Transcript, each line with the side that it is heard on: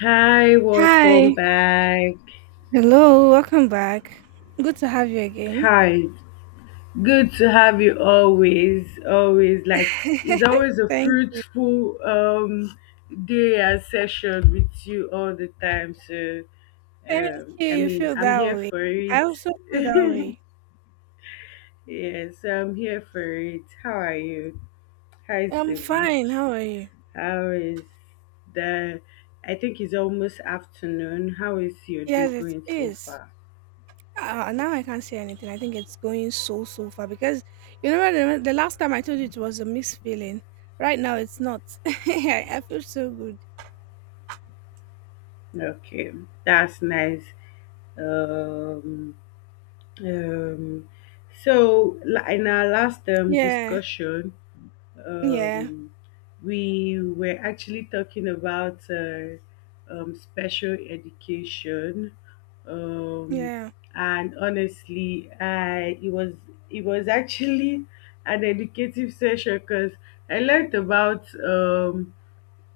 left: Hi, welcome
right: Hi.
left: back.
right: Hello. Welcome back. Good to have you again.
left: Hi, good to have you always. Always like it's always a
right: Thank,
left: fruitful day and session with you all the time. So
right: thank you.
left: I
right: You
left: mean
right: feel
left: I'm
right: that
left: here
right: way.
left: for it.
right: I also feel that way.
left: Yes, I'm here for it. How are you? How is
right: I'm
left: the
right: fine.
left: week?
right: How are you?
left: How is the I think it's almost afternoon. How is your day
right: Yes,
left: going
right: it
left: so
right: is.
left: far?
right: Now I can't say anything. I think it's going so so far because you know the last time I told you it was a mixed feeling. Right now it's not. I feel so good.
left: Okay, that's nice. Um, um, so, in our last
right: Yeah.
left: discussion,
right: Yeah.
left: um, we were actually talking about special education, um,
right: Yeah.
left: and honestly, I it was actually an educative session because I learned about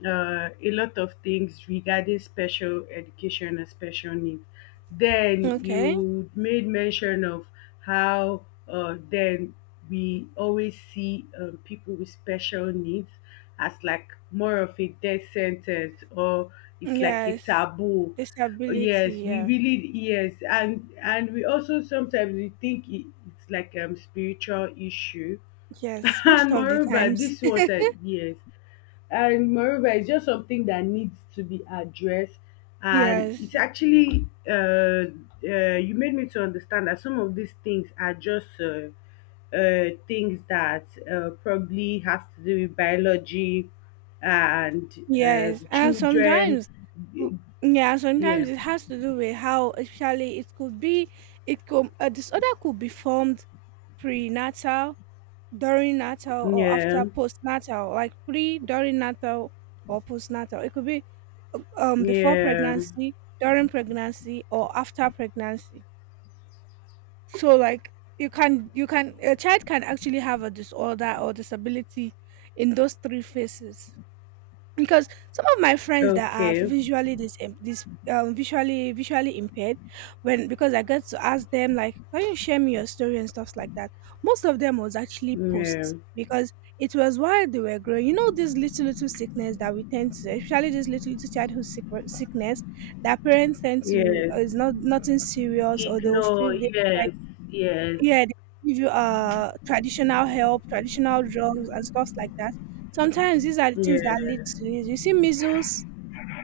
left: a lot of things regarding special education and special needs. Then
right: Okay.
left: you made mention of how then we always see people with special needs as like more of a death sentence or it's like a
right: Yes.
left: taboo.
right: Disability.
left: Yes, we
right: Yeah.
left: really yes, and we also sometimes we think it's like spiritual issue.
right: Yes. Most
left: And
right: of the
left: moreover
right: times.
left: this was a yes, and moreover it's just something that needs to be addressed, and
right: Yes,
left: it's actually you made me to understand that some of these things are just things that probably has to do with biology and
right: yes,
left: the
right: and
left: children
right: sometimes, w- yeah,
left: yeah
right: sometimes it has to do with how, especially it could be, it could a disorder could be formed prenatal, during natal, or
left: yeah
right: after postnatal, like pre, during natal, or postnatal. It could be before
left: yeah
right: pregnancy, during pregnancy, or after pregnancy. So like you can a child can actually have a disorder or disability in those three phases. Because some of my friends that are
left: okay
right: visually this this visually impaired, when, because I get to ask them like, can you share me your story and stuff like that, most of them was actually posts,
left: yeah
right: because it was while they were growing, you know, this little little sickness that we tend to, especially this little little childhood sickness that parents tend to
left: yes.
right: is not nothing serious, or they will
left: Ignore
right: feel they,
left: yes yes
right: yeah, they give you traditional help, traditional drugs and stuff like that. Sometimes these are the things that lead
left: yeah.
right: to it. You see measles.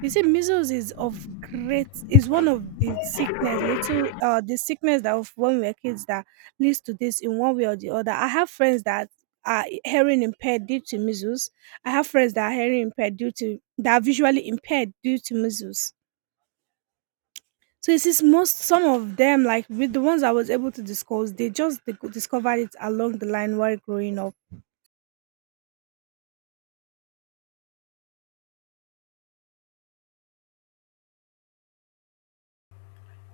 right: You see measles is of great is one of the sickness, little the sickness that of when we were kids that leads to this in one way or the other. I have friends that are hearing impaired due to measles. I have friends that are hearing impaired due to that are visually impaired due to measles. So it is most some of them, like with the ones I was able to discuss, they just they discovered it along the line while growing up.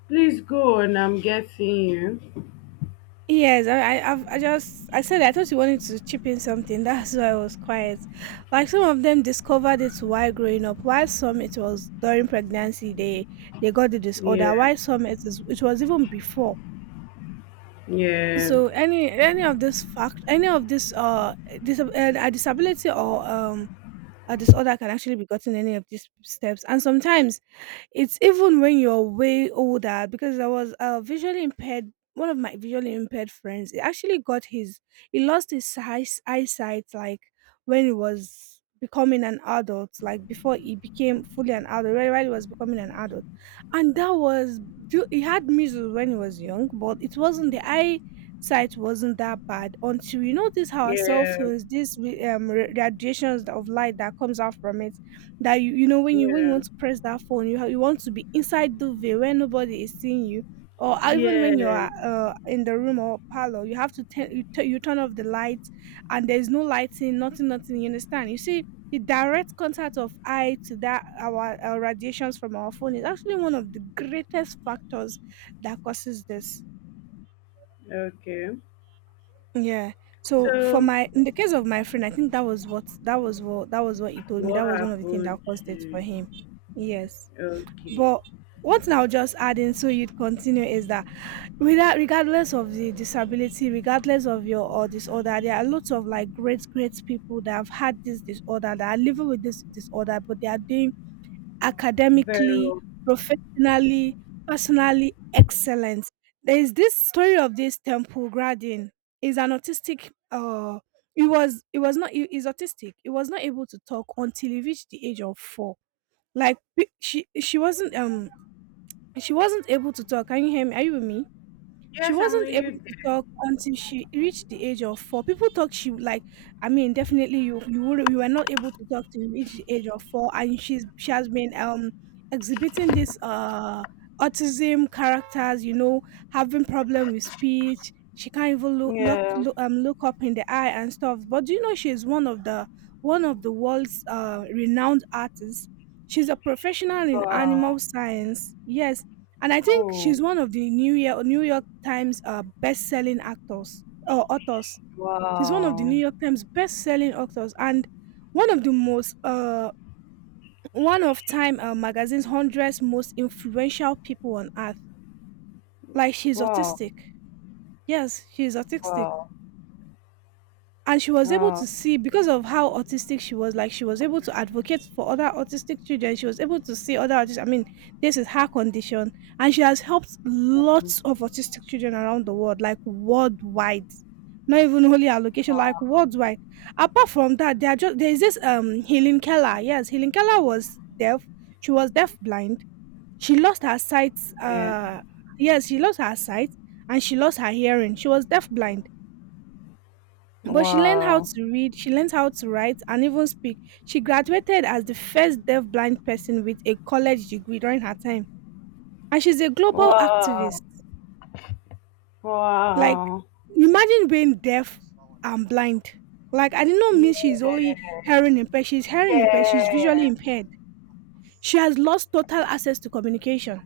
left: Please go on. I'm getting you.
right: Yes, I, I've- I just, I said I thought you wanted to chip in something. That's why I was quiet. Like some of them discovered it while growing up. While some it was during pregnancy they got the disorder.
left: Yeah.
right: While some it is it was even before.
left: Yeah.
right: So any of this fact, any of this dis- uh a disability or a disorder can actually be gotten any of these steps. And sometimes it's even when you're way older, because I was visually impaired. One of my visually impaired friends, he actually got his, he lost his eyesight like when he was becoming an adult, like before he became fully an adult, right? While he was becoming an adult, and that was due- he had measles when he was young, but it wasn't the eye sight wasn't that bad until you notice how our cell
left: Yeah.
right: phones, these radiations of light that comes out from it, that you know when you
left: Yeah.
right: want to press that phone you ha- you want to be inside the veil where nobody is seeing you, or even
left: Yeah.
right: when you're in the room or parlor you have to turn you, you turn off the lights, and there's no lighting, nothing nothing, you understand, you see the direct contact of eye to that our radiations from our phone is actually one of the greatest factors that causes this.
left: Okay.
right: Yeah, so for
left: So
right: my in the case of my friend, I think that was what he told me,
left: what
right: that was one of the things that
left: happened
right: caused it for
left: to
right: him. Yes.
left: okay.
right: But one thing I'll just add in so you'd continue is that without regardless of the disability, regardless of your or disorder, there are lots of like great, great people that have had this disorder, that are living with this disorder, but they are doing
left: Very
right: academically,
left: well.
right: professionally, personally excellent. There is this story of this temple gradin. Is an autistic he is autistic. He was not able to talk until he reached the age of four. Like she wasn't able to talk. Can you hear me? Are you with me? She
left: Yes, I'm
right: wasn't
left: with
right: able
left: you.
right: to talk until she reached the age of four. People talk she like, I mean, definitely you you were not able to talk till you reach the age of four, and she has been exhibiting this autism characters, you know, having problem with speech. She can't even
left: There. Yeah.
right: look up in the eye and stuff. But do you know she is one of the world's renowned artists? She's a professional in animal
left: Wow.
right: science. Yes, and I think
left: Oh.
right: she's one of the New York Times best-selling actors or authors. She's one of the New
left: Wow.
right: York Times best-selling authors and one of the most one of Time magazine's hundreds most influential people on earth. Like she's
left: Wow.
right: autistic. Yes, she's autistic,
left: Wow.
right: and she was able to
left: Oh.
right: see because of how autistic she was, like she was able to advocate for other autistic children, she was able to see other autistic, I mean, this is her condition, and she has helped lots
left: Mhm.
right: of autistic children around the world, like worldwide, not even only her location, like
left: Wow.
right: worldwide. Apart from that, there are just there is this Helen Keller. Yes, Helen Keller was deaf, she was deaf blind, she lost her sight
left: Yeah.
right: uh Yes, she lost her sight and she lost her hearing, she was deaf blind, but she learned how
left: Wow.
right: to read, she learned how to write and even speak. She graduated as the first deaf blind person with a college degree during her time. And she's a global activist.
left: Wow.
right: Like
left: Wow.
right: imagine being deaf and blind. Like I did not mean she's only
left: Yeah.
right: hearing impaired, she's visually
left: Yeah.
right: impaired. She has lost total access to communication.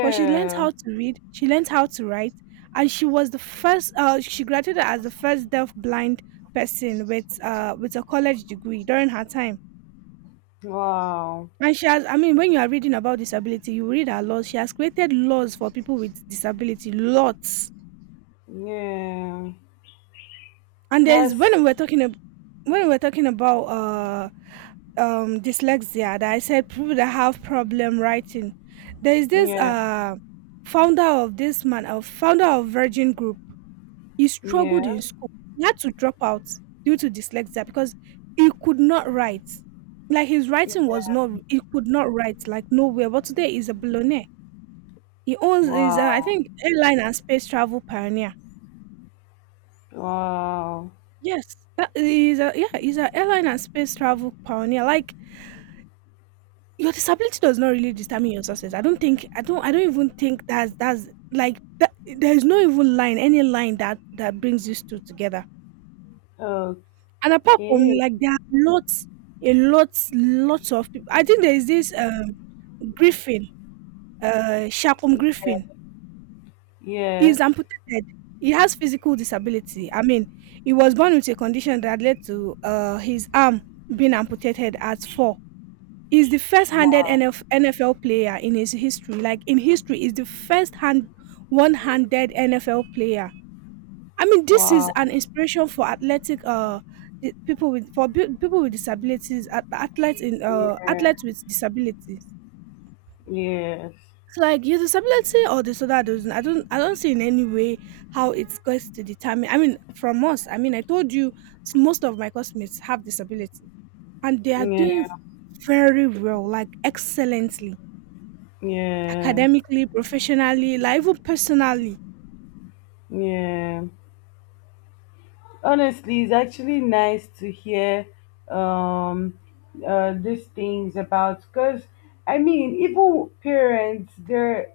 right: But she learned how to read, she learned how to write, and she was the first. She graduated as the first deaf blind person with a college degree during her time.
left: Wow.
right: And she has, I mean, when you are reading about disability, you read her laws. She has created laws for people with disability, lots.
left: Yeah.
right: And there's
left: That's
right: when we were talking about dyslexia, that I said people that have problem writing. There is this
left: Yeah.
right: founder of this man, a founder of Virgin Group. He struggled
left: Yeah.
right: in school. He had to drop out due to dyslexia because he could not write. Like his
left: Yeah.
right: writing was not, he could not write like nowhere. But today he's a billionaire. He owns is I
left: Wow.
right: think airline and space travel pioneer.
left: Wow.
right: Yes, that is a yeah, he's an airline and space travel pioneer. Like your disability does not really determine your success. I don't even think that's like that, there is no even line any line that that brings these two together.
left: Okay.
right: And apart from like there are lots, a lot, lots of people. I think there is this griffin, Shakum Griffin. He's
left: Yes.
right: amputated. He has physical disability. I mean, he was born with a condition that led to his arm being amputated at four. He's the first handed
left: Wow.
right: NFL player in his history. Like in history, is the first hand one handed NFL player. I mean, this is
left: Wow.
right: an inspiration for athletic the people with people with disabilities, athletes in
left: Yeah.
right: athletes with disabilities.
left: Yes.
right: It's like your disability or disorder doesn't. I don't see in any way how it's going to determine. I mean, from us. I mean, I told you most of my classmates have disability, and they are doing
left: Yeah.
right: very well, like excellently,
left: Yeah.
right: academically, professionally, like even personally.
left: Yeah. Honestly, it's actually nice to hear um these things about because I mean even parents they're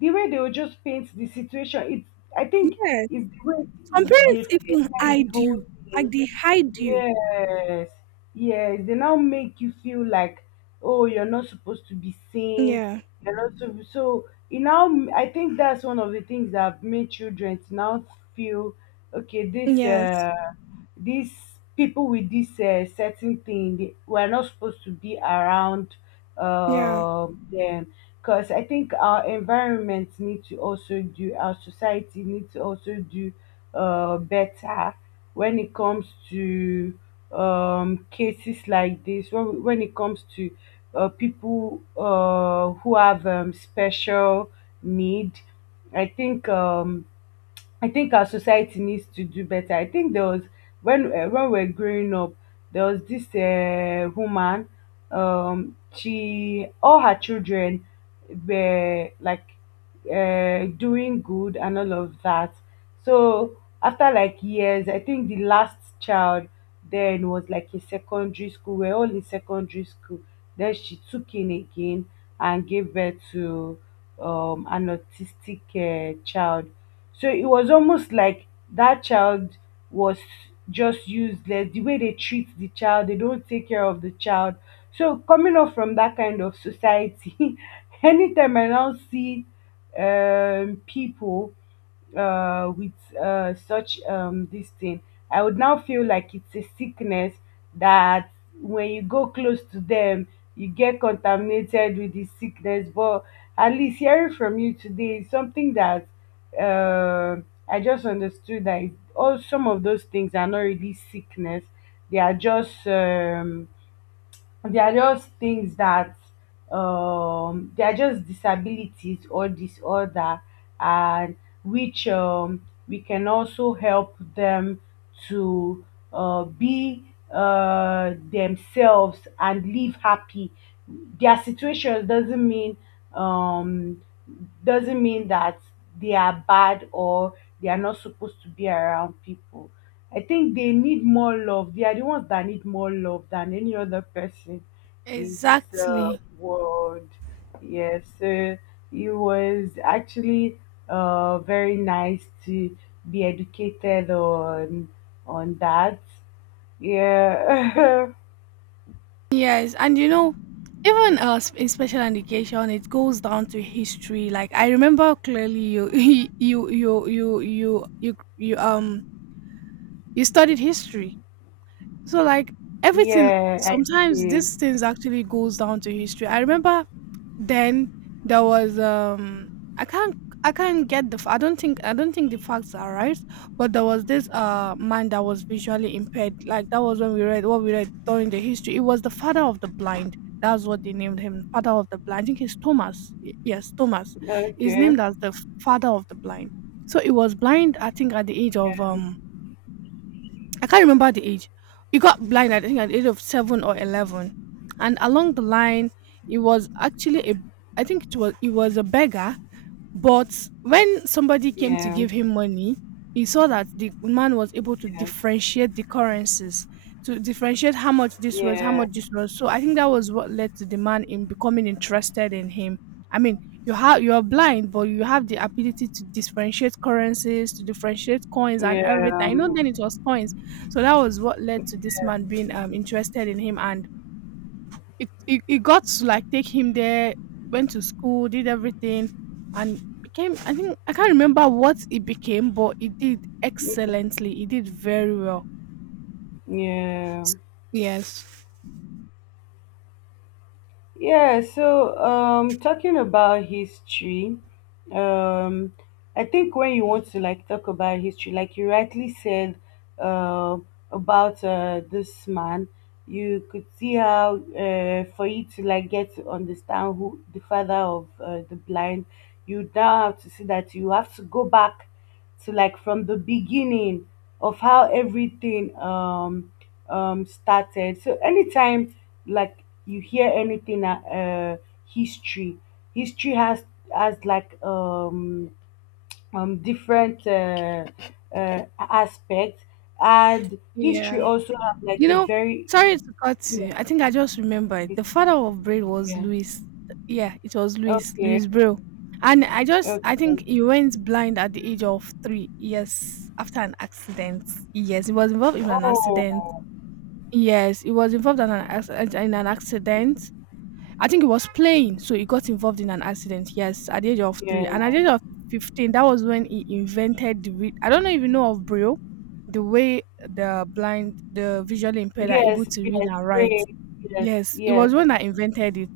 left: the way they will just paint the situation, it's I think
right: Yes.
left: it's the way
right: Some
left: they
right: parents even
left: created the
right: hide
left: whole
right: you, like
left: thing.
right: they hide you.
left: Yes, yes, they now make you feel like, oh, you're not supposed to be seen.
right: Yeah.
left: You're not so. So it now, I think that's one of the things that have made children to now feel, okay, this,
right: Yes.
left: these people with this certain thing, they, we're not supposed to be around,
right: Yeah.
left: them. Because I think our environment need to also do, our society need to also do, better when it comes to cases like this, when it comes to people who have special need, I think um, I think our society needs to do better. I think there was when we were growing up, there was this woman. She all her children were like doing good and all of that. So after like years, I think the last child then was like in secondary school. We're all in secondary school. Then she took in again and gave birth to an autistic child, so it was almost like that child was just useless. The way they treat the child, they don't take care of the child. So coming up from that kind of society, anytime I now see people with such this thing, I would now feel like it's a sickness that when you go close to them, you get contaminated with the sickness. But at least hearing from you today is something that uh, I just understood that all some of those things are not really sickness; they are just um, they are just things that they are just disabilities or disorder, and which we can also help them to be themselves and live happy. Their situation um, doesn't mean that they are bad or they are not supposed to be around people. I think they need more love. They are the ones that need more love than any other person in this
right: Exactly.
left: world. Yes, it was actually very nice to be educated on that. Yeah,
right: Yes, and you know, even in special education, it goes down to history. Like I remember clearly, you you you you you you you um you studied history. So like everything,
left: yeah, I
right: sometimes
left: did.
right: these things actually goes down to history. I remember then there was I can't get the f- I don't think the facts are right, but there was this man that was visually impaired. Like that was when we read what we read during the history. It was the father of the blind. That's what they named him, father of the blind. I think he's Thomas. Yes, Thomas. Is
left: Okay.
right: named as the father of the blind. So he was blind. I think at the age
left: Yeah,
right: of I can't remember the age. He got blind, I think, at the age of 7 or 11. And along the line, he was actually a, I think it was, he was a beggar, but when somebody came to
left: yeah,
right: give him money, he saw that the man was able to
left: yeah,
right: differentiate the currencies, to differentiate how much this was, how
left: yeah,
right: much this was. So I think that was what led to the man in becoming interested in him. I mean, you are blind, but you have the ability to differentiate currencies, to differentiate coins and
left: yeah,
right: everything. You know, then it was coins. So that was what led to this
left: yeah.
right: man being interested in him, and it got to like take him there, went to school, did everything, and became. I think I can't remember what it became, but it did excellently. It did very well.
left: Yeah.
right: Yes.
left: Yeah, so talking about history, um I think when you want to like talk about history, like you rightly said uh, about this man, you could see how for you to like get to understand who the father of the blind, you now have to see that you have to go back to like from the beginning of how everything started. So anytime like you hear anything history, history has like different aspects, and history
right: Yeah,
left: also have like
right: you
left: a
right: know.
left: very
right: Sorry to cut
left: you
right: you.
left: know,
right: I think I just remembered
left: this-
right: the father of Braid was
left: yeah
right: Louis. Yeah, it was Louis
left: okay
right: Braille, and I
left: okay
right: just I think he went blind at the age of 3 years after an accident. Yes, he was involved in an accident.
left: oh
right: Yes, he was involved in in an accident. I think he was playing, so he got involved in an accident. Yes, at the age of three, and at
left: yeah
right: the age of 15, that was when he invented I don't know if you know of Braille, the way the blind, the visually impaired are able
left: yes
right: to read
left: yes
right: and write.
left: great yes
right: Yes, it
left: yes
right: was when I invented it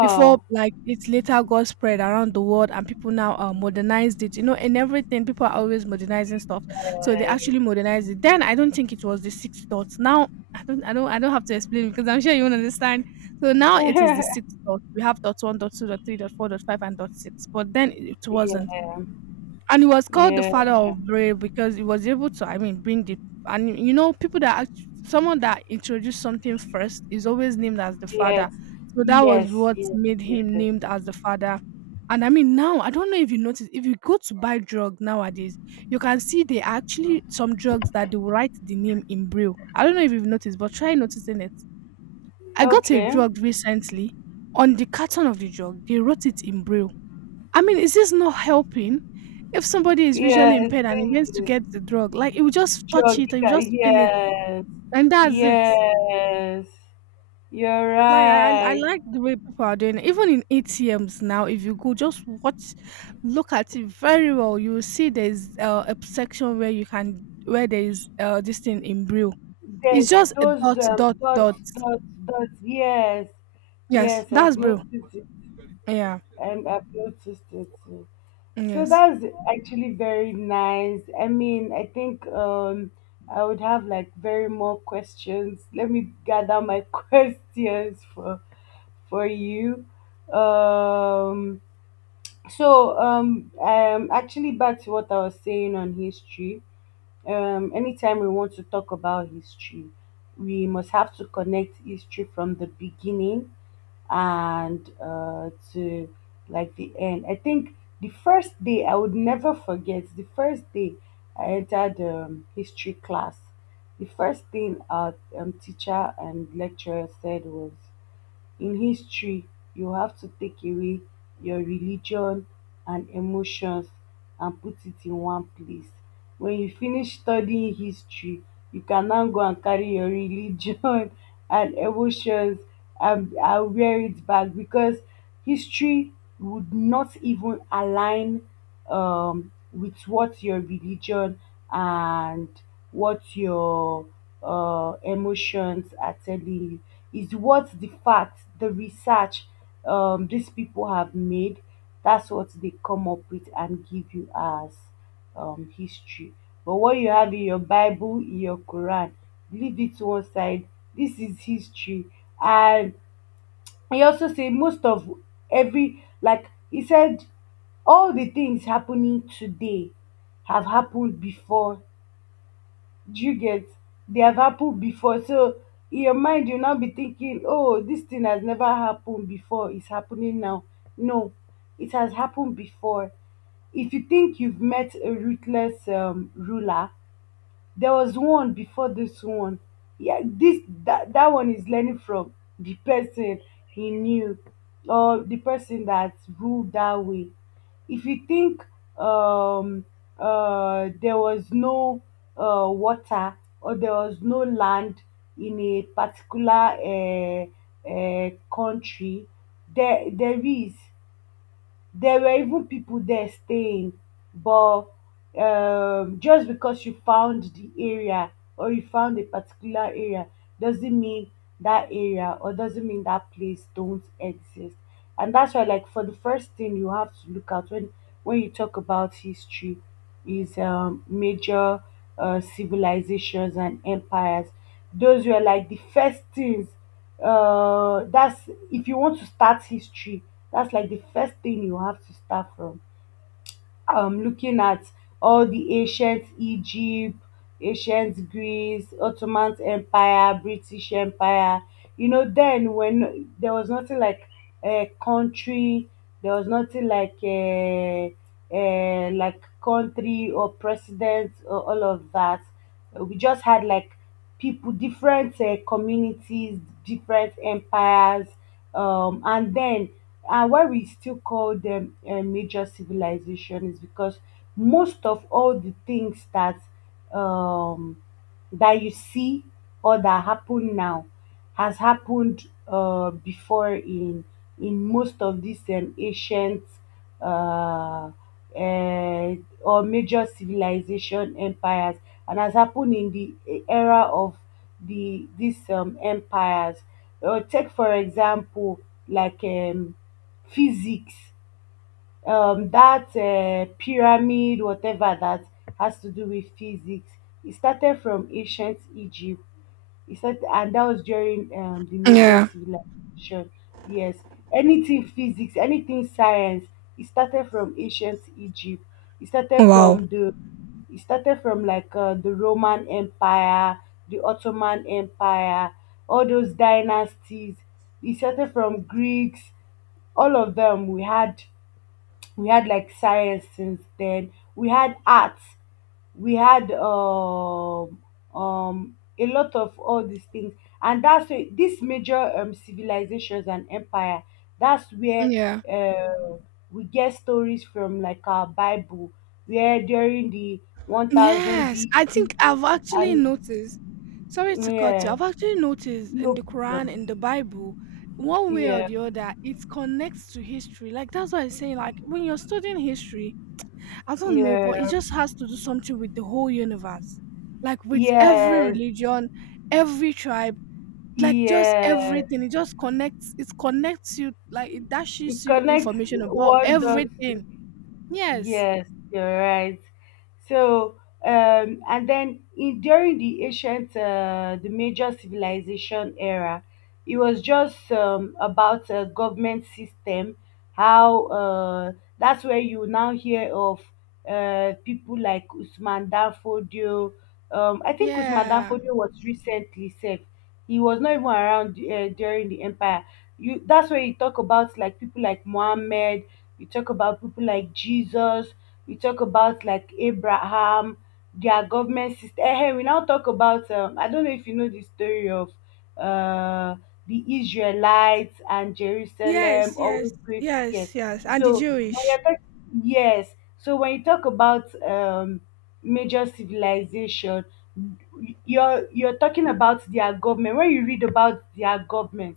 right: before like it later got spread around the world, and people now modernized it, and everything. People are always modernizing stuff, so they
left: yes
right: actually modernized it. Then I don't think it was the sixth thought now. I don't have to explain because I'm sure you won't understand. So now it is the sixth dot. We have dot one, dot two, dot three, dot four, dot five, and dot six, but then it wasn't.
left: yeah
right: And he was called the father
left: yeah
right: of Braille because he was able to, I mean, bring the. And people someone that introduced something first is always named as the father.
left: yes,
right: So that was
left: yes,
right: what
left: yes,
right: made
left: yes.
right: him
left: Yes.
right: named as the father. And, I mean, now I don't know if you notice, if you go to buy drug nowadays, you can see they are actually some drugs that they will write the name in Braille. I don't know if you've noticed, but try noticing it. I got a
left: Okay.
right: drug recently. On the carton of the drug, they wrote it in Braille. I mean, is this not helping? If somebody is
left: Yeah,
right: visually impaired and he wants
left: it
right: to
left: is
right: get the drug, like he will just touch it, or
left: jogging.
right: he just feel it,
left: Yes,
right: and that's it.
left: yes. You're
right: Like I
left: right.
right: like the way people are doing it. Even in ATMs now, if you go, just watch, look at it very well. You will see there's a section where you can where there is this thing in brew. It's
left: There's
right: just a
left: those
right: dot dot
left: dots,
right: dot.
left: dots, dots. Yes,
right: Yes,
left: yes.
right: that's
left: I've
right: brew.
left: noticed it,
right: Yeah.
left: and I've noticed it. So
right: Yes.
left: that's actually very nice. I mean, I think I would have like very more questions. Let me gather my questions for you. Um so actually back to what I was saying on history. Anytime we want to talk about history, we must have to connect history from the beginning and to like the end. I think the first day I would never forget. The first day I entered history class, the first thing our teacher and lecturer said was in history, you have to take away your religion and emotions and put it in one place. When you finish studying history, you can now go and carry your religion and emotions and wear it back because history would not even align with what your religion and what your emotions are telling you is what the fact, the research these people have made, that's what they come up with and give you as history. But what you have in your Bible, in your Quran, leave it to one side. This is history. And he also said most of every, like he said, all the things happening today have happened before, do you get? They have happened before. So in your mind, you'll now be thinking, oh, this thing has never happened before. It's happening now. No, it has happened before. If you think you've met a ruthless ruler, there was one before this one. Yeah, this that, that one is learning from the person he knew or the person that ruled that way. If you think um there was no water or there was no land in a particular country, there there is there were even people there staying but just because you found the area or you found a particular area doesn't mean that area or doesn't mean that place don't exist. And that's why like for the first thing you have to look at when you talk about history his major civilizations and empires. Those were like the first things. That's if you want to start history, that's like the first thing you have to start from looking at all the ancient Egypt, ancient Greece, Ottoman Empire, British Empire. You know, then when there was nothing like a country, there was nothing like a like country or president or all of that. We just had like people, different communities, different empires, and then and why we still call them a major civilization is because most of all the things that um, that you see or that happen now has happened before in most of these ancient uh, uh, or major civilization empires, and has happened in the era of the these empires. Take for example like physics, that pyramid, whatever that has to do with physics. It started from ancient Egypt he said, and that was during the major
right: Yeah.
left: civilization. Yes, anything physics, anything science. It started from ancient Egypt. It started
right: Wow.
left: from the, it started from like the Roman Empire, the Ottoman Empire, all those dynasties. It started from Greeks. All of them. We had like science since then, we had art, we had a lot of all these things, and that's why these major civilizations and empire, that's where
right: Yeah.
left: uh, we get stories from like our Bible where during the 1000
right: Yes,
left: BC
right: I think I've actually
left: and
right: noticed. Sorry to cut
left: yeah
right: you. I've actually noticed in
left: no
right: the
left: problem
right: Quran, in the Bible, one way or
left: yeah
right: the other, it connects to history. Like, that's what I'm saying. Like when you're studying history, I don't know, but it
left: yeah
right: just has to do something with the whole universe, like with every
left: yes
right: religion, every tribe, like just
left: yeah
right: everything. It just connects. It connects you. Like it
left: it
right: dashes you
left: connects
right: information about
left: one dot.
right: everything. Yes.
left: Yes, you're right. So, and then in during the ancient, the major civilization era, it was just about a government system. How that's where you now hear of people like Usman Dan Fodio. I think Usman Dan
right: Yeah.
left: Fodio was recently safe. He was not even around during the empire. You that's where you talk about like people like Mohammed, we talk about people like Jesus, we talk about like Abraham, their government system. We now talk about I don't know if you know the story of uh the Israelites and
right: Yes,
left: Jerusalem
right: yes,
left: always great, yes.
right: yes, yes, and the
left: So when
right: Jewish.
left: you're talking, yes, so when you talk about major civilization, you're talking about their government. When you read about their government,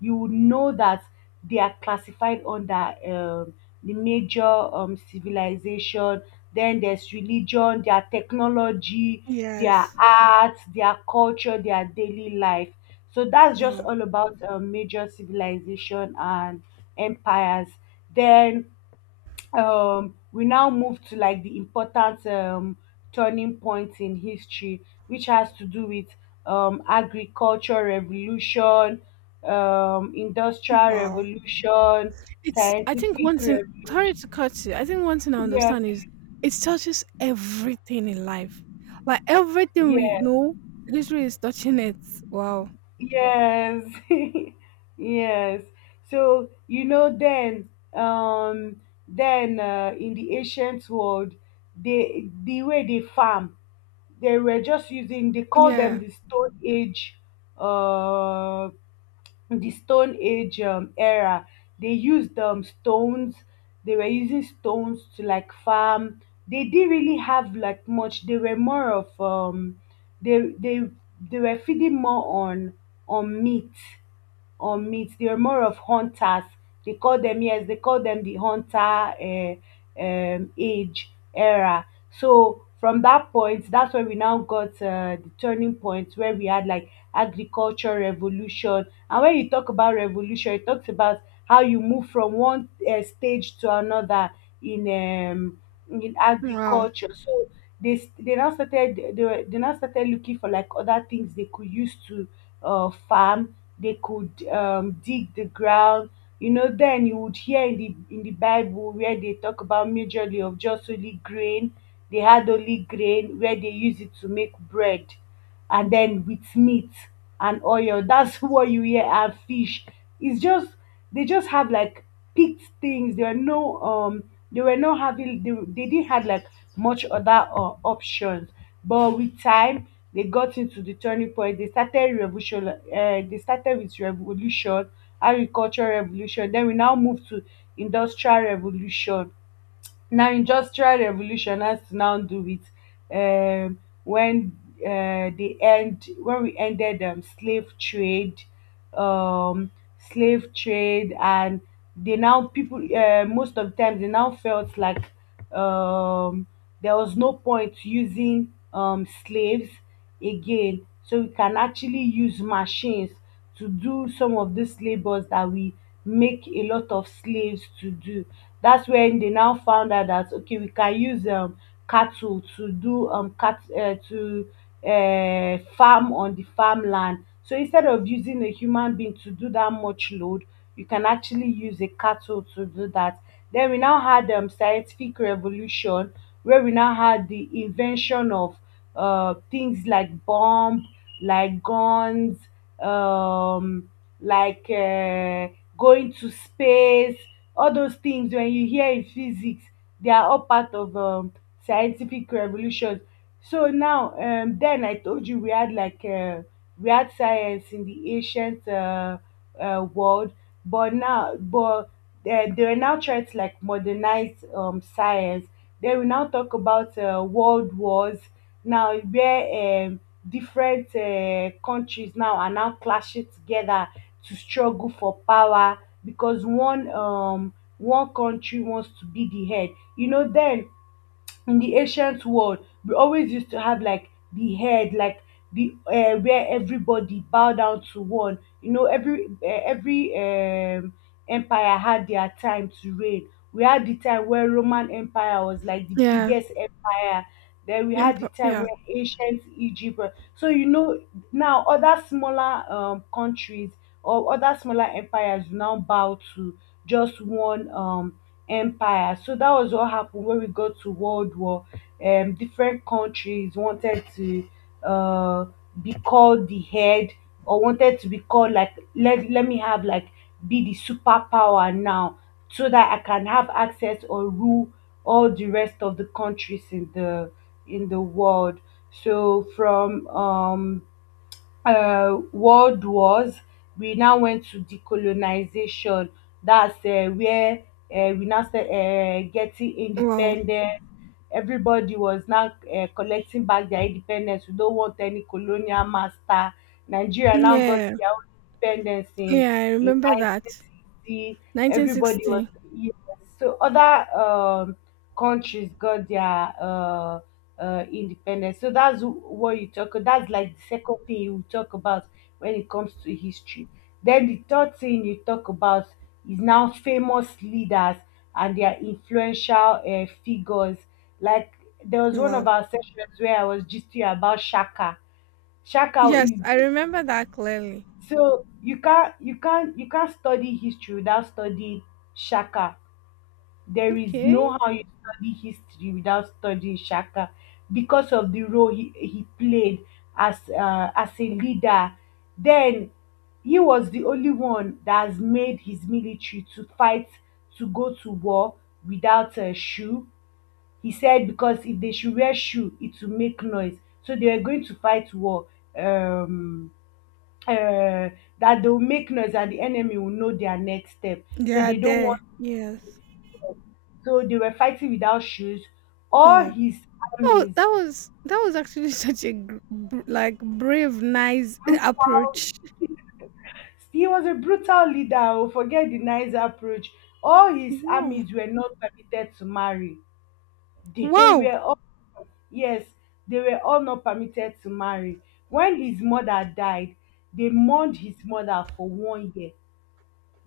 left: you will know that they are classified under the major civilization. Then there's religion, their technology, their
right: Yes.
left: art, their culture, their daily life. So that's just
right: Wow,
left: all about major civilization and empires. Then we now move to like the important turning points in history, which has to do with agriculture revolution, industrial
right: wow.
left: revolution,
right: It's. I think one
left: scientific
right: thing. Sorry
left: revolution,
right: to cut you. I think one thing I
left: yeah,
right: understand is it touches everything in life, like everything we
left: yeah,
right: know. Literally, is touching it. Wow.
left: yes, yes. So you know, then, in the ancient world, they the way they farm, they were just using. They call them
right: Yeah.
left: uh, the stone age era, they used stones, they were using stones to like farm, they didn't really have like much, they were more of um they they they were feeding more on meat, on meat, they were more of hunters, they call them, yes, they call them the hunter age era. So from that point, that's where we now got the turning point where we had like agriculture revolution. And when you talk about revolution, it talks about how you move from one stage to another in um, in
right: Wow.
left: agriculture. So they now started, they now started looking for like other things they could use to farm. They could dig the ground. You know, then you would hear in the bible where they talk about majorly of just only grain. They had only grain where they use it to make bread, and then with meat and oil, that's what you hear, and fish. It's just they just have like picked things. There were no they were not having they didn't have like much other options. But with time they got into the turning point. They started revolution, they started with revolution, agricultural revolution, then we now move to industrial revolution. Na industrial revolutioners now do it um when they end when we ended slave trade, um slave trade. And they now people most of the time they now felt like um there was no point using slaves again, so we can actually use machines to do some of these labors that we make a lot of slaves to do. That's when they now found out that, okay, we can use cattle to do cat to farm on the farmland. So instead of using a human being to do that much load, you can actually use a cattle to do that. Then we now had scientific revolution where we now had the invention of things like bomb, like guns, um, like uh, going to space. All those things when you hear in physics, they are all part of scientific revolutions. So now, then I told you we had like we had science in the ancient world, but now, but they were now trying to like modernize science. Then we now talk about world wars. Now where different countries now are now clashing together to struggle for power because one one country wants to be the head. You know, then in the ancient world we always used to have like the head, like the where everybody bow down to one. You know, every empire had their time to reign. We had the time where roman empire was like the
right: Yeah.
left: biggest empire, then we had the time
right: Yeah.
left: where ancient egypt was- so you know now other smaller countries or other smaller empires now bow to just one empire. So that was what happened when we got to World War. Different countries wanted to uh, be called the head, or wanted to be called like, let me have like be the superpower now, so that I can have access or rule all the rest of the countries in the world. So from world wars we now went to decolonization. That's where we now started getting
right: Wow.
left: independence. Everybody was now collecting back their independence, we don't want any colonial master. Nigeria now got
right: Yeah.
left: their own independence
right: Yeah. I
left: in
right: remember that.
left: 1960. Everybody was,
right: 1960.
left: yes. So other countries got their independence. So that's what you talk. That's like the second thing you talk about when it comes to history. Then the third thing you talk about is now famous leaders and their influential figures. Like there was one of
right: Wow.
left: our sessions where I was gisting about Shaka. Shaka
right: Yes, I
left: is,
right: remember that clearly.
left: so you can't you can't study history without studying Shaka. There is no
right: Okay.
left: how you study history without studying Shaka because of the role he played as a leader. Then he was the only one that has made his military to fight, to go to war without a shoe. He said because if they should wear shoe, it will make noise. So they were going to fight war. Um, uh, that they will make noise and the enemy will know their next step. So
right: Yeah.
left: they don't
right: There.
left: want,
right: Yes.
left: so they were fighting without shoes. All
right: Wow.
left: his
right: Oh,
left: armies,
right: that was actually such a like brave, nice
left: brutal.
right: approach.
left: He was a brutal leader. Oh, forget the nice approach. All his
right: Wow,
left: armies were not permitted to marry. They
right: wow,
left: were all, yes, they were all not permitted to marry. When his mother died, they mourned his mother for 1 year.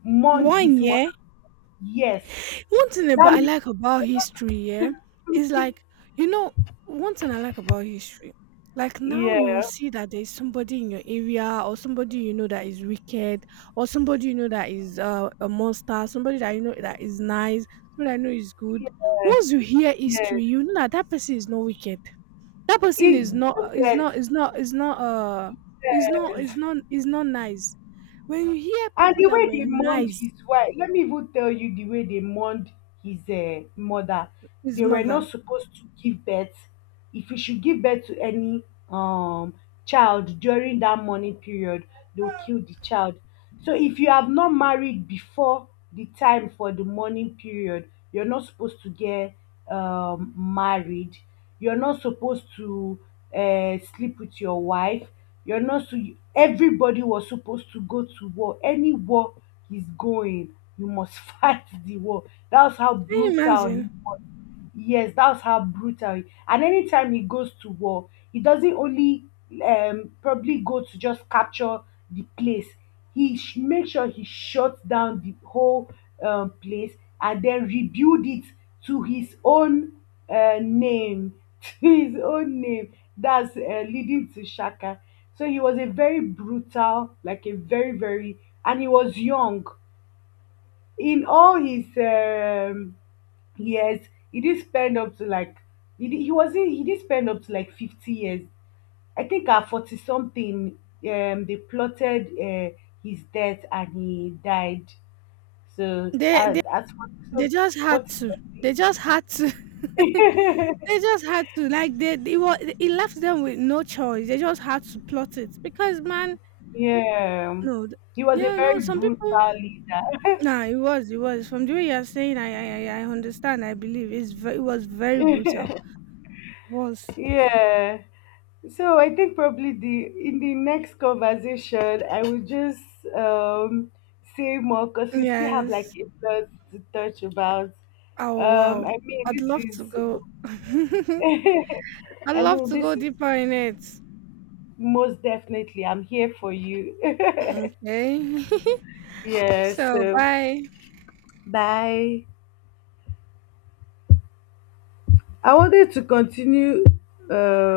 left: Mourned
right: one
left: his mother.
right: yeah.
left: Yes,
right: One thing
left: that
right: about I
left: means.
right: like about history, yeah, is like, you know, one thing I like about history. Like, now you will
left: Yeah,
right: see that there is somebody in your area or somebody you know that is wicked, or somebody you know that is a monster, somebody that you know that is nice, somebody I know is good.
left: yeah,
right: Once you hear
left: yes.
right: history, you know that that person is not wicked, that person
left: It
right: is
left: you
right: not is
left: get.
right: not is not is not is not
left: Yes.
right: is not is not nice. When you hear
left: And
right: people
left: the
right: that
left: way
right: were
left: they mourned
right: nice.
left: his wife, let me even tell you the way they mourned his mother.
right: His
left: They were
right: mother.
left: not supposed to give birth. If you should give birth to any um child during that mourning period, they'll kill the child. So if you have not married before the time for the mourning period, you're not supposed to get married. You're not supposed to sleep with your wife. You're not, so everybody was supposed to go to war. Any war he's going, you must fight the war. That's how
right: Can you
left: brutal he
right: imagine?
left: was. Yes, that's how brutal. He- and anytime he goes to war, he doesn't only probably go to just capture the place. Makes sure he shuts down the whole place and then rebuild it to his own name, to his own name. That's leading to Shaka. So he was a very brutal, like a very, and he was young. In all his years, he did spend up to like, he, did, he wasn't, he did spend up to like 50 years. I think at 40 something, they plotted his death and he died. So
right: they they,
left: at 40
right: they
left: some-
right: just had
left: 40
right: to.
left: something.
right: They just had to. They it was, it left them with no choice. They just had to plot it, because man.
left: Yeah.
right: No
left: He was a
right: yeah. No,
left: very
right: some people.
left: brutal leader.
right: Nah, it was, from the way you're saying, I understand. I believe it's it was very brutal. Was.
left: Yeah. So I think probably the in the next conversation I will just um say more, because we still have like
right: Yes.
left: a lot to touch about.
right: Oh, wow.
left: I mean
right: I'd
left: this
right: love to
left: is
right: go. I'd
left: I
right: love
left: mean
right: to
left: this
right: go
left: is,
right: deeper in it.
left: most definitely I'm here for you.
right: Okay.
left: Yes.
right: So,
left: So
right: bye.
left: bye. I wanted to continue um